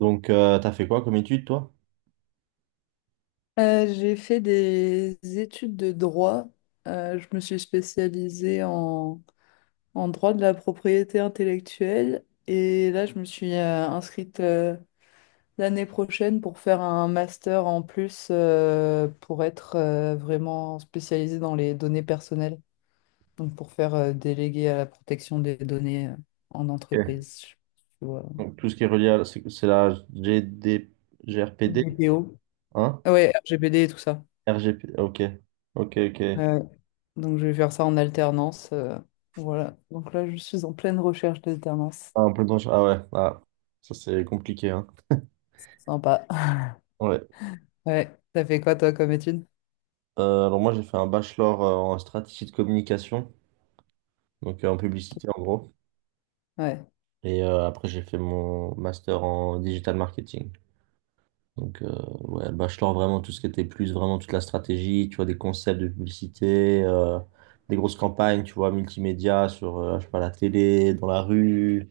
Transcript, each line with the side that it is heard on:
right: Donc, t'as fait quoi comme étude, toi?
left: J'ai fait des études de droit. Je me suis spécialisée en droit de la propriété intellectuelle et là, je me suis inscrite l'année prochaine pour faire un master en plus pour être vraiment spécialisée dans les données personnelles, donc pour faire délégué à la protection des données en
right: Ok.
left: entreprise, tu vois,
right: Donc, tout ce qui est relié à... c'est la GD... GRPD,
left: DPO.
right: hein?
left: Ouais, RGPD et tout ça.
right: RGP, ok. Ok, ok.
left: Donc, je vais faire ça en alternance. Voilà. Donc là, je suis en pleine recherche d'alternance.
right: Ah, en plein temps, ah ouais, ah, ça c'est compliqué, hein.
left: Sympa.
right: Ouais.
left: Ouais. T'as fait quoi, toi, comme étude?
right: Alors moi, j'ai fait un bachelor en stratégie de communication, donc en publicité en gros.
left: Ouais.
right: Et après, j'ai fait mon master en digital marketing. Donc, ouais, le bachelor, vraiment, tout ce qui était plus, vraiment toute la stratégie, tu vois, des concepts de publicité, des grosses campagnes, tu vois, multimédia sur, je sais pas, la télé, dans la rue,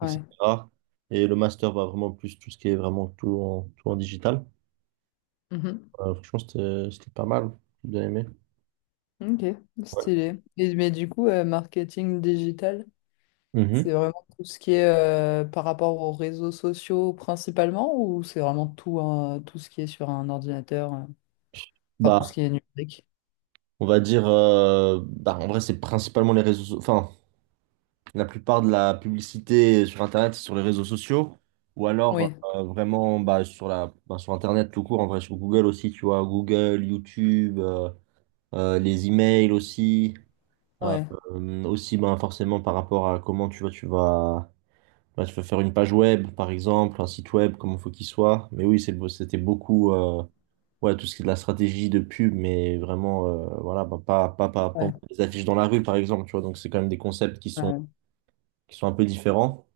left: Ouais.
right: etc. Et le master va vraiment plus tout ce qui est vraiment tout en digital.
left: Mhm.
right: Franchement, c'était pas mal. J'ai bien aimé.
left: Ok.
right: Ouais.
left: Stylé. Et, mais du coup, marketing digital, c'est
right: Mhm.
left: vraiment tout ce qui est par rapport aux réseaux sociaux principalement ou c'est vraiment tout, hein, tout ce qui est sur un ordinateur, enfin tout ce
right: Bah,
left: qui est numérique?
right: on va dire, bah, en vrai, c'est principalement les réseaux, enfin, la plupart de la publicité sur Internet, c'est sur les réseaux sociaux, ou alors
left: Oui.
right: vraiment bah, sur Internet tout court, en vrai, sur Google aussi, tu vois, Google, YouTube, les emails aussi, euh,
left: Ouais.
right: aussi bah, forcément par rapport à comment tu vois, tu vas, bah, tu vas faire une page web, par exemple, un site web, comment il faut qu'il soit. Mais oui, c'est, c'était beaucoup ouais, tout ce qui est de la stratégie de pub, mais vraiment, voilà, bah, pas
left: Ouais.
right: des affiches dans la rue, par exemple, tu vois, donc c'est quand même des concepts qui sont,
left: Ouais.
right: un peu différents.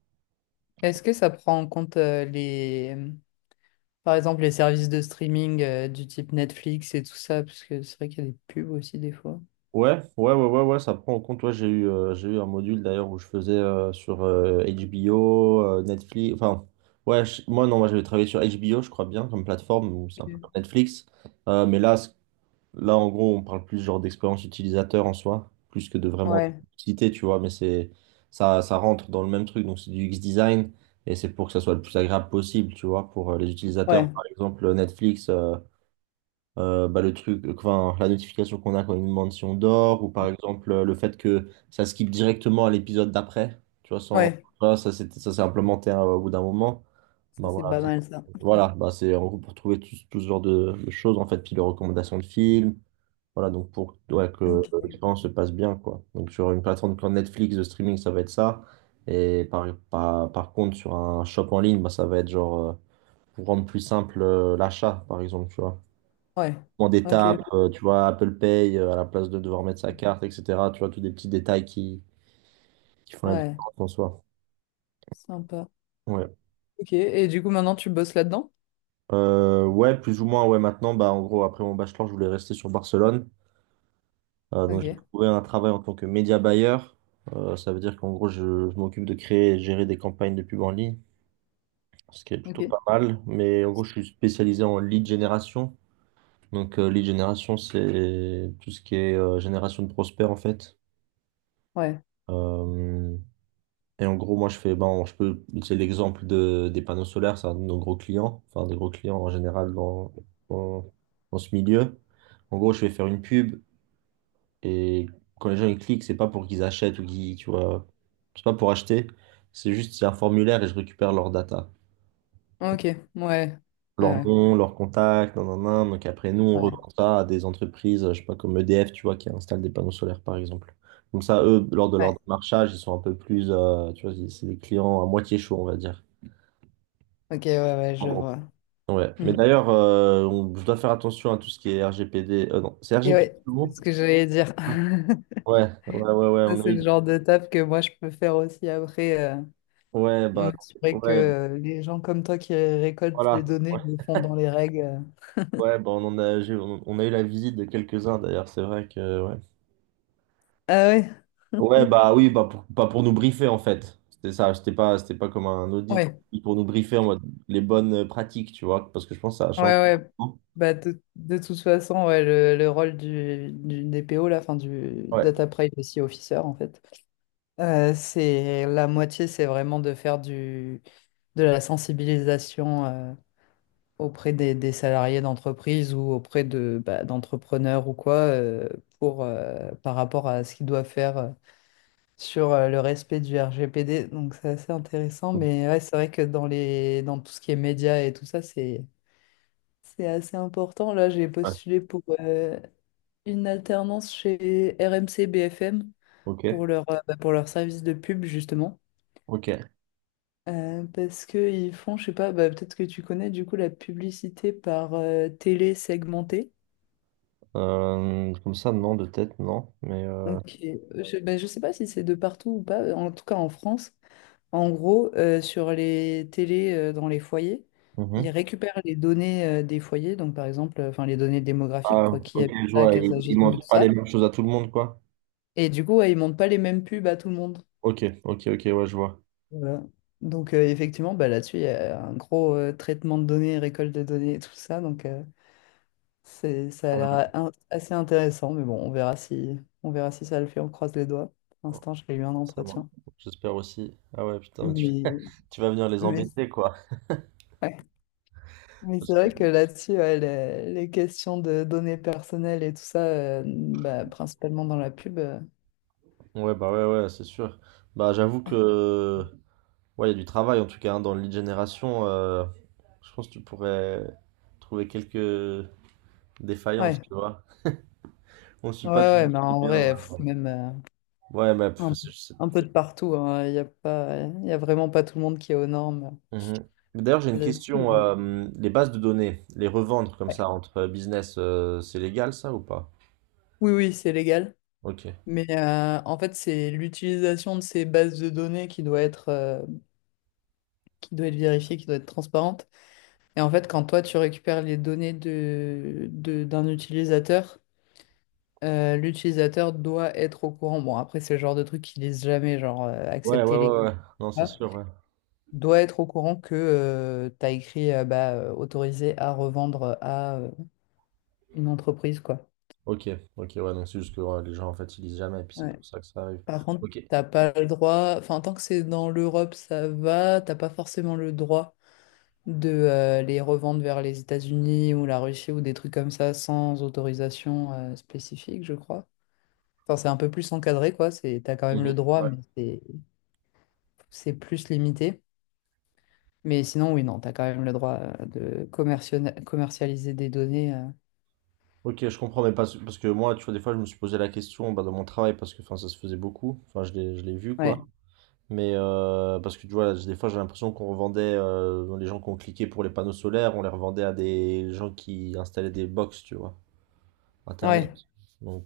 left: Est-ce que ça prend en compte les, par exemple, les services de streaming du type Netflix et tout ça, parce que c'est vrai qu'il y a des pubs aussi des fois.
right: Ouais, ouais, ouais, ouais, ouais, ça prend en compte. Ouais, j'ai eu un module d'ailleurs où je faisais sur HBO, Netflix. Enfin, ouais, moi non, moi j'avais travaillé sur HBO, je crois bien, comme plateforme, où c'est un peu comme
left: Ok.
right: Netflix. Mais là, là, en gros, on parle plus genre d'expérience utilisateur en soi, plus que de vraiment
left: Ouais,
right: citer, tu vois. Mais c'est ça, ça rentre dans le même truc. Donc c'est du UX design et c'est pour que ça soit le plus agréable possible, tu vois, pour les utilisateurs.
left: ouais,
right: Par exemple, Netflix. Bah, le truc, enfin, la notification qu'on a quand une mention d'or, ou par exemple le fait que ça skip directement à l'épisode d'après, tu vois, sans,
left: ouais.
right: voilà, ça s'est implémenté au bout d'un moment. Bah,
left: Ça, c'est
right: voilà,
left: pas mal ça.
right: c'est en gros pour trouver tout, tout ce genre de choses, en fait, puis les recommandations de films, voilà, donc pour ouais, que
left: Ok.
right: l'expérience se passe bien, quoi. Donc sur une plateforme comme Netflix de streaming, ça va être ça, et par contre sur un shop en ligne, bah, ça va être genre, pour rendre plus simple l'achat, par exemple, tu vois.
left: Ouais,
right: Comment des
left: ok,
right: tapes, tu vois, Apple Pay à la place de devoir mettre sa carte, etc. Tu vois, tous des petits détails qui font la
left: ouais.
right: différence en soi.
left: Sympa.
right: Ouais.
left: Ok, et du coup, maintenant, tu bosses là-dedans?
right: Ouais, plus ou moins, ouais, maintenant, bah, en gros, après mon bachelor, je voulais rester sur Barcelone. Donc, j'ai
left: Ok,
right: trouvé un travail en tant que média buyer. Ça veut dire qu'en gros, je m'occupe de créer et gérer des campagnes de pub en ligne, ce qui est plutôt
left: ok.
right: pas mal. Mais en gros, je suis spécialisé en lead génération. Donc, lead génération, c'est tout ce qui est génération de prospects, en fait.
left: Ouais,
right: Euh, Et en gros, moi, je fais, ben, je peux utiliser l'exemple de, des panneaux solaires, c'est un de nos gros clients, enfin, des gros clients en général dans, dans, dans ce milieu. En gros, je vais faire une pub et quand les gens ils cliquent, c'est pas pour qu'ils achètent ou qu'ils, tu vois, c'est pas pour acheter, c'est juste, c'est un formulaire et je récupère leur data,
left: ok, ouais. Ouais,
right: leur
left: ouais.
right: nom, leur contact, nan, nan, nan. Donc après, nous, on
left: Ouais.
right: revend ça à des entreprises, je sais pas, comme EDF, tu vois, qui installent des panneaux solaires, par exemple. Comme ça, eux, lors de leur
left: Ouais.
right: démarchage, ils sont un peu plus, tu vois, c'est des clients à moitié chauds, on va dire.
left: Ok, ouais, ouais, je vois.
right: Ouais. Mais
left: Hmm.
right: d'ailleurs, je dois faire attention à tout ce qui est RGPD. Non, c'est
left: Et
right: RGPD
left: ouais,
right: le
left: c'est
right: mot?
left: ce que j'allais dire.
right: Ouais, ouais, ouais, ouais,
left: Ça,
right: on a
left: c'est le
right: eu.
left: genre de taf que moi, je peux faire aussi après.
right: Ouais, bah,
left: Mais c'est vrai que
right: ouais,
left: les gens comme toi qui récoltent les
right: voilà.
left: données
right: Ouais,
left: le font dans les règles.
right: ouais, bah, on en a, on a eu la visite de quelques-uns d'ailleurs, c'est vrai que. Ouais,
left: Ah ouais,
right: ouais bah oui, bah, pas pour nous briefer en fait. C'était ça, c'était pas comme un audit,
left: ouais,
right: c'était pour nous briefer en mode les bonnes pratiques, tu vois, parce que je pense que ça a
left: ouais,
right: changé.
left: ouais. Bah, de toute façon, ouais, le rôle du DPO, là, enfin, du
right: Ouais,
left: Data Privacy Officer, en fait, c'est la moitié, c'est vraiment de faire du, de la sensibilisation auprès des salariés d'entreprise ou auprès de, bah, d'entrepreneurs ou quoi, pour, par rapport à ce qu'ils doivent faire. Sur le respect du RGPD, donc c'est assez intéressant. Mais ouais, c'est vrai que dans les, dans tout ce qui est médias et tout ça, c'est assez important. Là, j'ai
right: ouais,
left: postulé pour une alternance chez RMC BFM
right: ok,
left: pour leur, bah, pour leur service de pub, justement.
right: ok.
left: Parce qu'ils font, je sais pas, bah, peut-être que tu connais du coup la publicité par télé segmentée.
right: Comme ça, non, de tête, non, mais.
left: Donc, et- je, bah, je sais pas si c'est de partout ou pas, en tout cas en France. En gros, sur les télés dans les foyers, ils
right: Mhm.
left: récupèrent les données des foyers, donc par exemple, enfin les données démographiques,
right: Ah,
left: quoi, qui
right: ok,
left: habite
right: je
left: là,
right: vois.
left: quels
right: Il,
left: âges
right: il
left: ils ont et
right: montre
left: tout
right: pas
left: ça.
right: les mêmes choses à tout le monde, quoi.
left: Et du coup, ouais, ils montent pas les mêmes pubs à tout le monde.
right: Ok, ok, ok, ouais, je vois.
left: Voilà. Donc effectivement, bah, là-dessus, il y a un gros traitement de données, récolte de données et tout ça. Donc c'est, ça a
right: Ah,
left: l'air in- assez intéressant, mais bon, on verra si ça le fait, on croise les doigts. Pour l'instant, j'ai eu un
right: ça marche.
left: entretien.
right: J'espère aussi. Ah ouais, putain,
left: Mais,
right: tu vas venir les
left: mais...
right: embêter, quoi.
left: ouais. Mais c'est
right: Parce que-
left: vrai que là-dessus, ouais, les questions de données personnelles et tout ça, bah, principalement dans la pub,
right: Ouais, bah ouais, ouais, c'est sûr. Bah, j'avoue que. Ouais, il y a du travail, en tout cas, hein, dans le lead génération. Je pense que tu pourrais trouver quelques défaillances,
left: ouais.
right: tu vois. On ne suit
left: Ouais,
right: pas tout le
left: ouais,
right: monde
left: mais
right: tout
left: en
right: bien.
left: vrai,
right: hein.
left: pff, même
right: Ouais, mais pff,
left: un, un peu de partout, hein, il y a pas, il y a vraiment pas tout le monde qui est aux normes.
right: Mhm. D'ailleurs, j'ai une question.
left: Là-dessus.
right: Les bases de données, les revendre comme ça
left: Ouais.
right: entre business, c'est légal ça ou pas?
left: Oui, oui, c'est légal.
right: Ok.
left: Mais en fait, c'est l'utilisation de ces bases de données qui doit être vérifiée, qui doit être transparente. Et en fait, quand toi, tu récupères les données de- d'un utilisateur, l'utilisateur doit être au courant. Bon, après, c'est le genre de truc qu'ils lisent jamais, genre
right: Ouais, ouais,
left: accepter les
right: ouais, ouais. Non, c'est
left: contrats.
right: sûr, ouais.
left: Doit être au courant que tu as écrit bah, autorisé à revendre à une entreprise, quoi.
right: Ok, ok, ouais. Donc c'est juste que ouais, les gens en fait ils lisent jamais, et puis c'est
left: Ouais.
right: pour ça que ça arrive.
left: Par contre,
right: Ok.
left: t'as pas le droit. Enfin, tant que c'est dans l'Europe, ça va. T'as pas forcément le droit de les revendre vers les États-Unis ou la Russie ou des trucs comme ça sans autorisation spécifique, je crois. Enfin, c'est un peu plus encadré, quoi. C'est, t'as quand même le
right: Mhm.
left: droit,
right: Ouais.
left: mais c'est plus limité. Mais sinon, oui, non, tu as quand même le droit de commerciona- commercialiser des données.
right: Ok, je comprends, mais parce que moi, tu vois, des fois, je me suis posé la question bah, dans mon travail parce que enfin, ça se faisait beaucoup. Enfin, je l'ai vu quoi.
left: Ouais,
right: Mais parce que tu vois, des fois, j'ai l'impression qu'on revendait les gens qui ont cliqué pour les panneaux solaires, on les revendait à des gens qui installaient des box, tu vois. Internet.
left: ouais,
right: Donc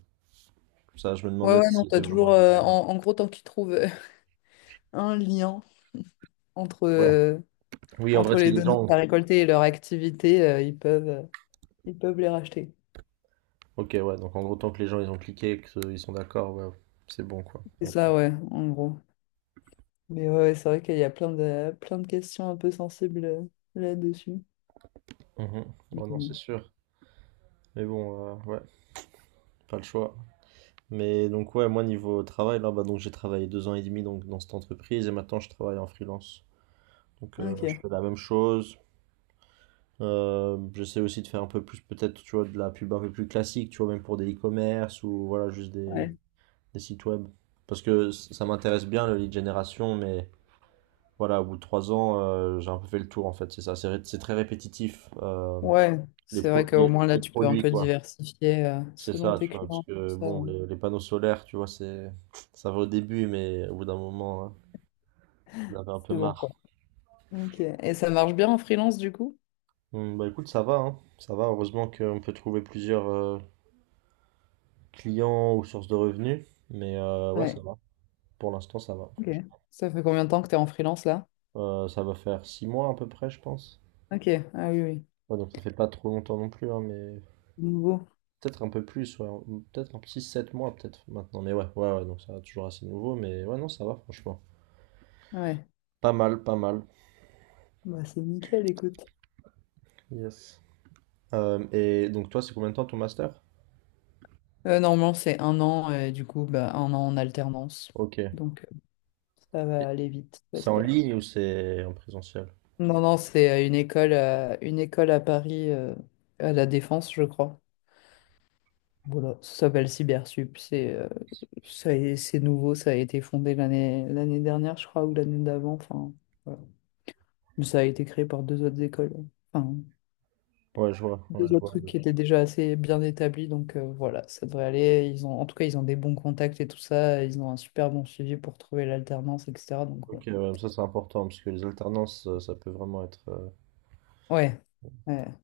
right: ça, je me
left: ouais,
right: demandais
left: ouais, non,
right: si
left: t'as
right: c'était vraiment
left: toujours,
right: lui.
left: en, en gros, tant qu'ils trouvent un lien entre,
right: Ouais. Oui, en vrai,
left: entre
right: si
left: les
right: les
left: données que
right: gens...
left: tu as récoltées et leur activité, ils peuvent les racheter.
right: Ok, ouais, donc en gros, tant que les gens, ils ont cliqué et qu'ils sont d'accord, ouais, c'est bon, quoi.
left: C'est
right: Ouais,
left: ça, ouais, en gros. Mais ouais, ouais, c'est vrai qu'il y a plein de questions un peu sensibles là-dessus.
right: Mhm.
left: Donc,
right: Ouais, non, c'est sûr. Mais bon, ouais, pas le choix. Mais donc, ouais, moi, niveau travail, là, bah, donc j'ai travaillé 2 ans et demi donc, dans cette entreprise et maintenant, je travaille en freelance. Donc,
left: ok,
right: je fais la même chose. J'essaie aussi de faire un peu plus, peut-être, tu vois, de la pub un peu plus classique, tu vois, même pour des e-commerce ou, voilà, juste des
left: ouais.
right: des sites web. Parce que ça m'intéresse bien le lead generation, mais voilà, au bout de 3 ans, j'ai un peu fait le tour en fait, c'est ça. C'est très répétitif,
left: Ouais, c'est vrai qu'au moins là,
right: les
left: tu peux un
right: produits
left: peu
right: quoi.
left: diversifier
right: C'est
left: selon
right: ça,
left: tes
right: tu vois, parce
left: clients.
right: que
left: Ça,
right: bon, les panneaux solaires, tu vois, c'est ça va au début, mais au bout d'un moment, hein, j'en avais un peu
left: c'est bon, quoi.
right: marre.
left: Ok. Et ça marche bien en freelance du coup?
right: Bah écoute, ça va, hein. Ça va, heureusement qu'on peut trouver plusieurs clients ou sources de revenus, mais ouais, ça
left: Ouais.
right: va. Pour l'instant, ça va.
left: Ok. Ça fait combien de temps que tu es en freelance là?
right: Ça va faire 6 mois à peu près, je pense.
left: Ok. Ah oui, oui.
right: Ouais, donc ça fait pas trop longtemps non plus, hein, mais
left: Nouveau.
right: peut-être un peu plus, ouais, ou peut-être un petit 7 mois peut-être maintenant, mais ouais, ouais, ouais, donc ça va toujours assez nouveau, mais ouais, non, ça va franchement.
left: Ouais.
right: Pas mal, pas mal.
left: Bah, c'est nickel, écoute.
right: Yes. Et donc toi, c'est combien de temps ton master?
left: Normalement, c'est un an et du coup, bah, un an en alternance.
right: Ok. Et
left: Donc, ça va aller vite,
right: c'est en
left: j'espère.
right: ligne ou c'est en présentiel?
left: Non, non, c'est une école à Paris, à la Défense, je crois. Voilà, ça s'appelle Cybersup. C'est ça, a- c'est nouveau, ça a été fondé l'année dernière, je crois, ou l'année d'avant. Enfin, voilà. Mais ça a été créé par deux autres écoles. Enfin,
right: Ouais, je vois, ouais,
left: deux
right: je
left: autres
right: vois.
left: trucs qui étaient déjà assez bien établis. Donc voilà, ça devrait aller. Ils ont, en tout cas, ils ont des bons contacts et tout ça. Ils ont un super bon suivi pour trouver l'alternance, etc. Donc ouais.
right: Ok, ouais, ça c'est important, parce que les alternances, ça peut vraiment être...
left: Ouais. Ouais.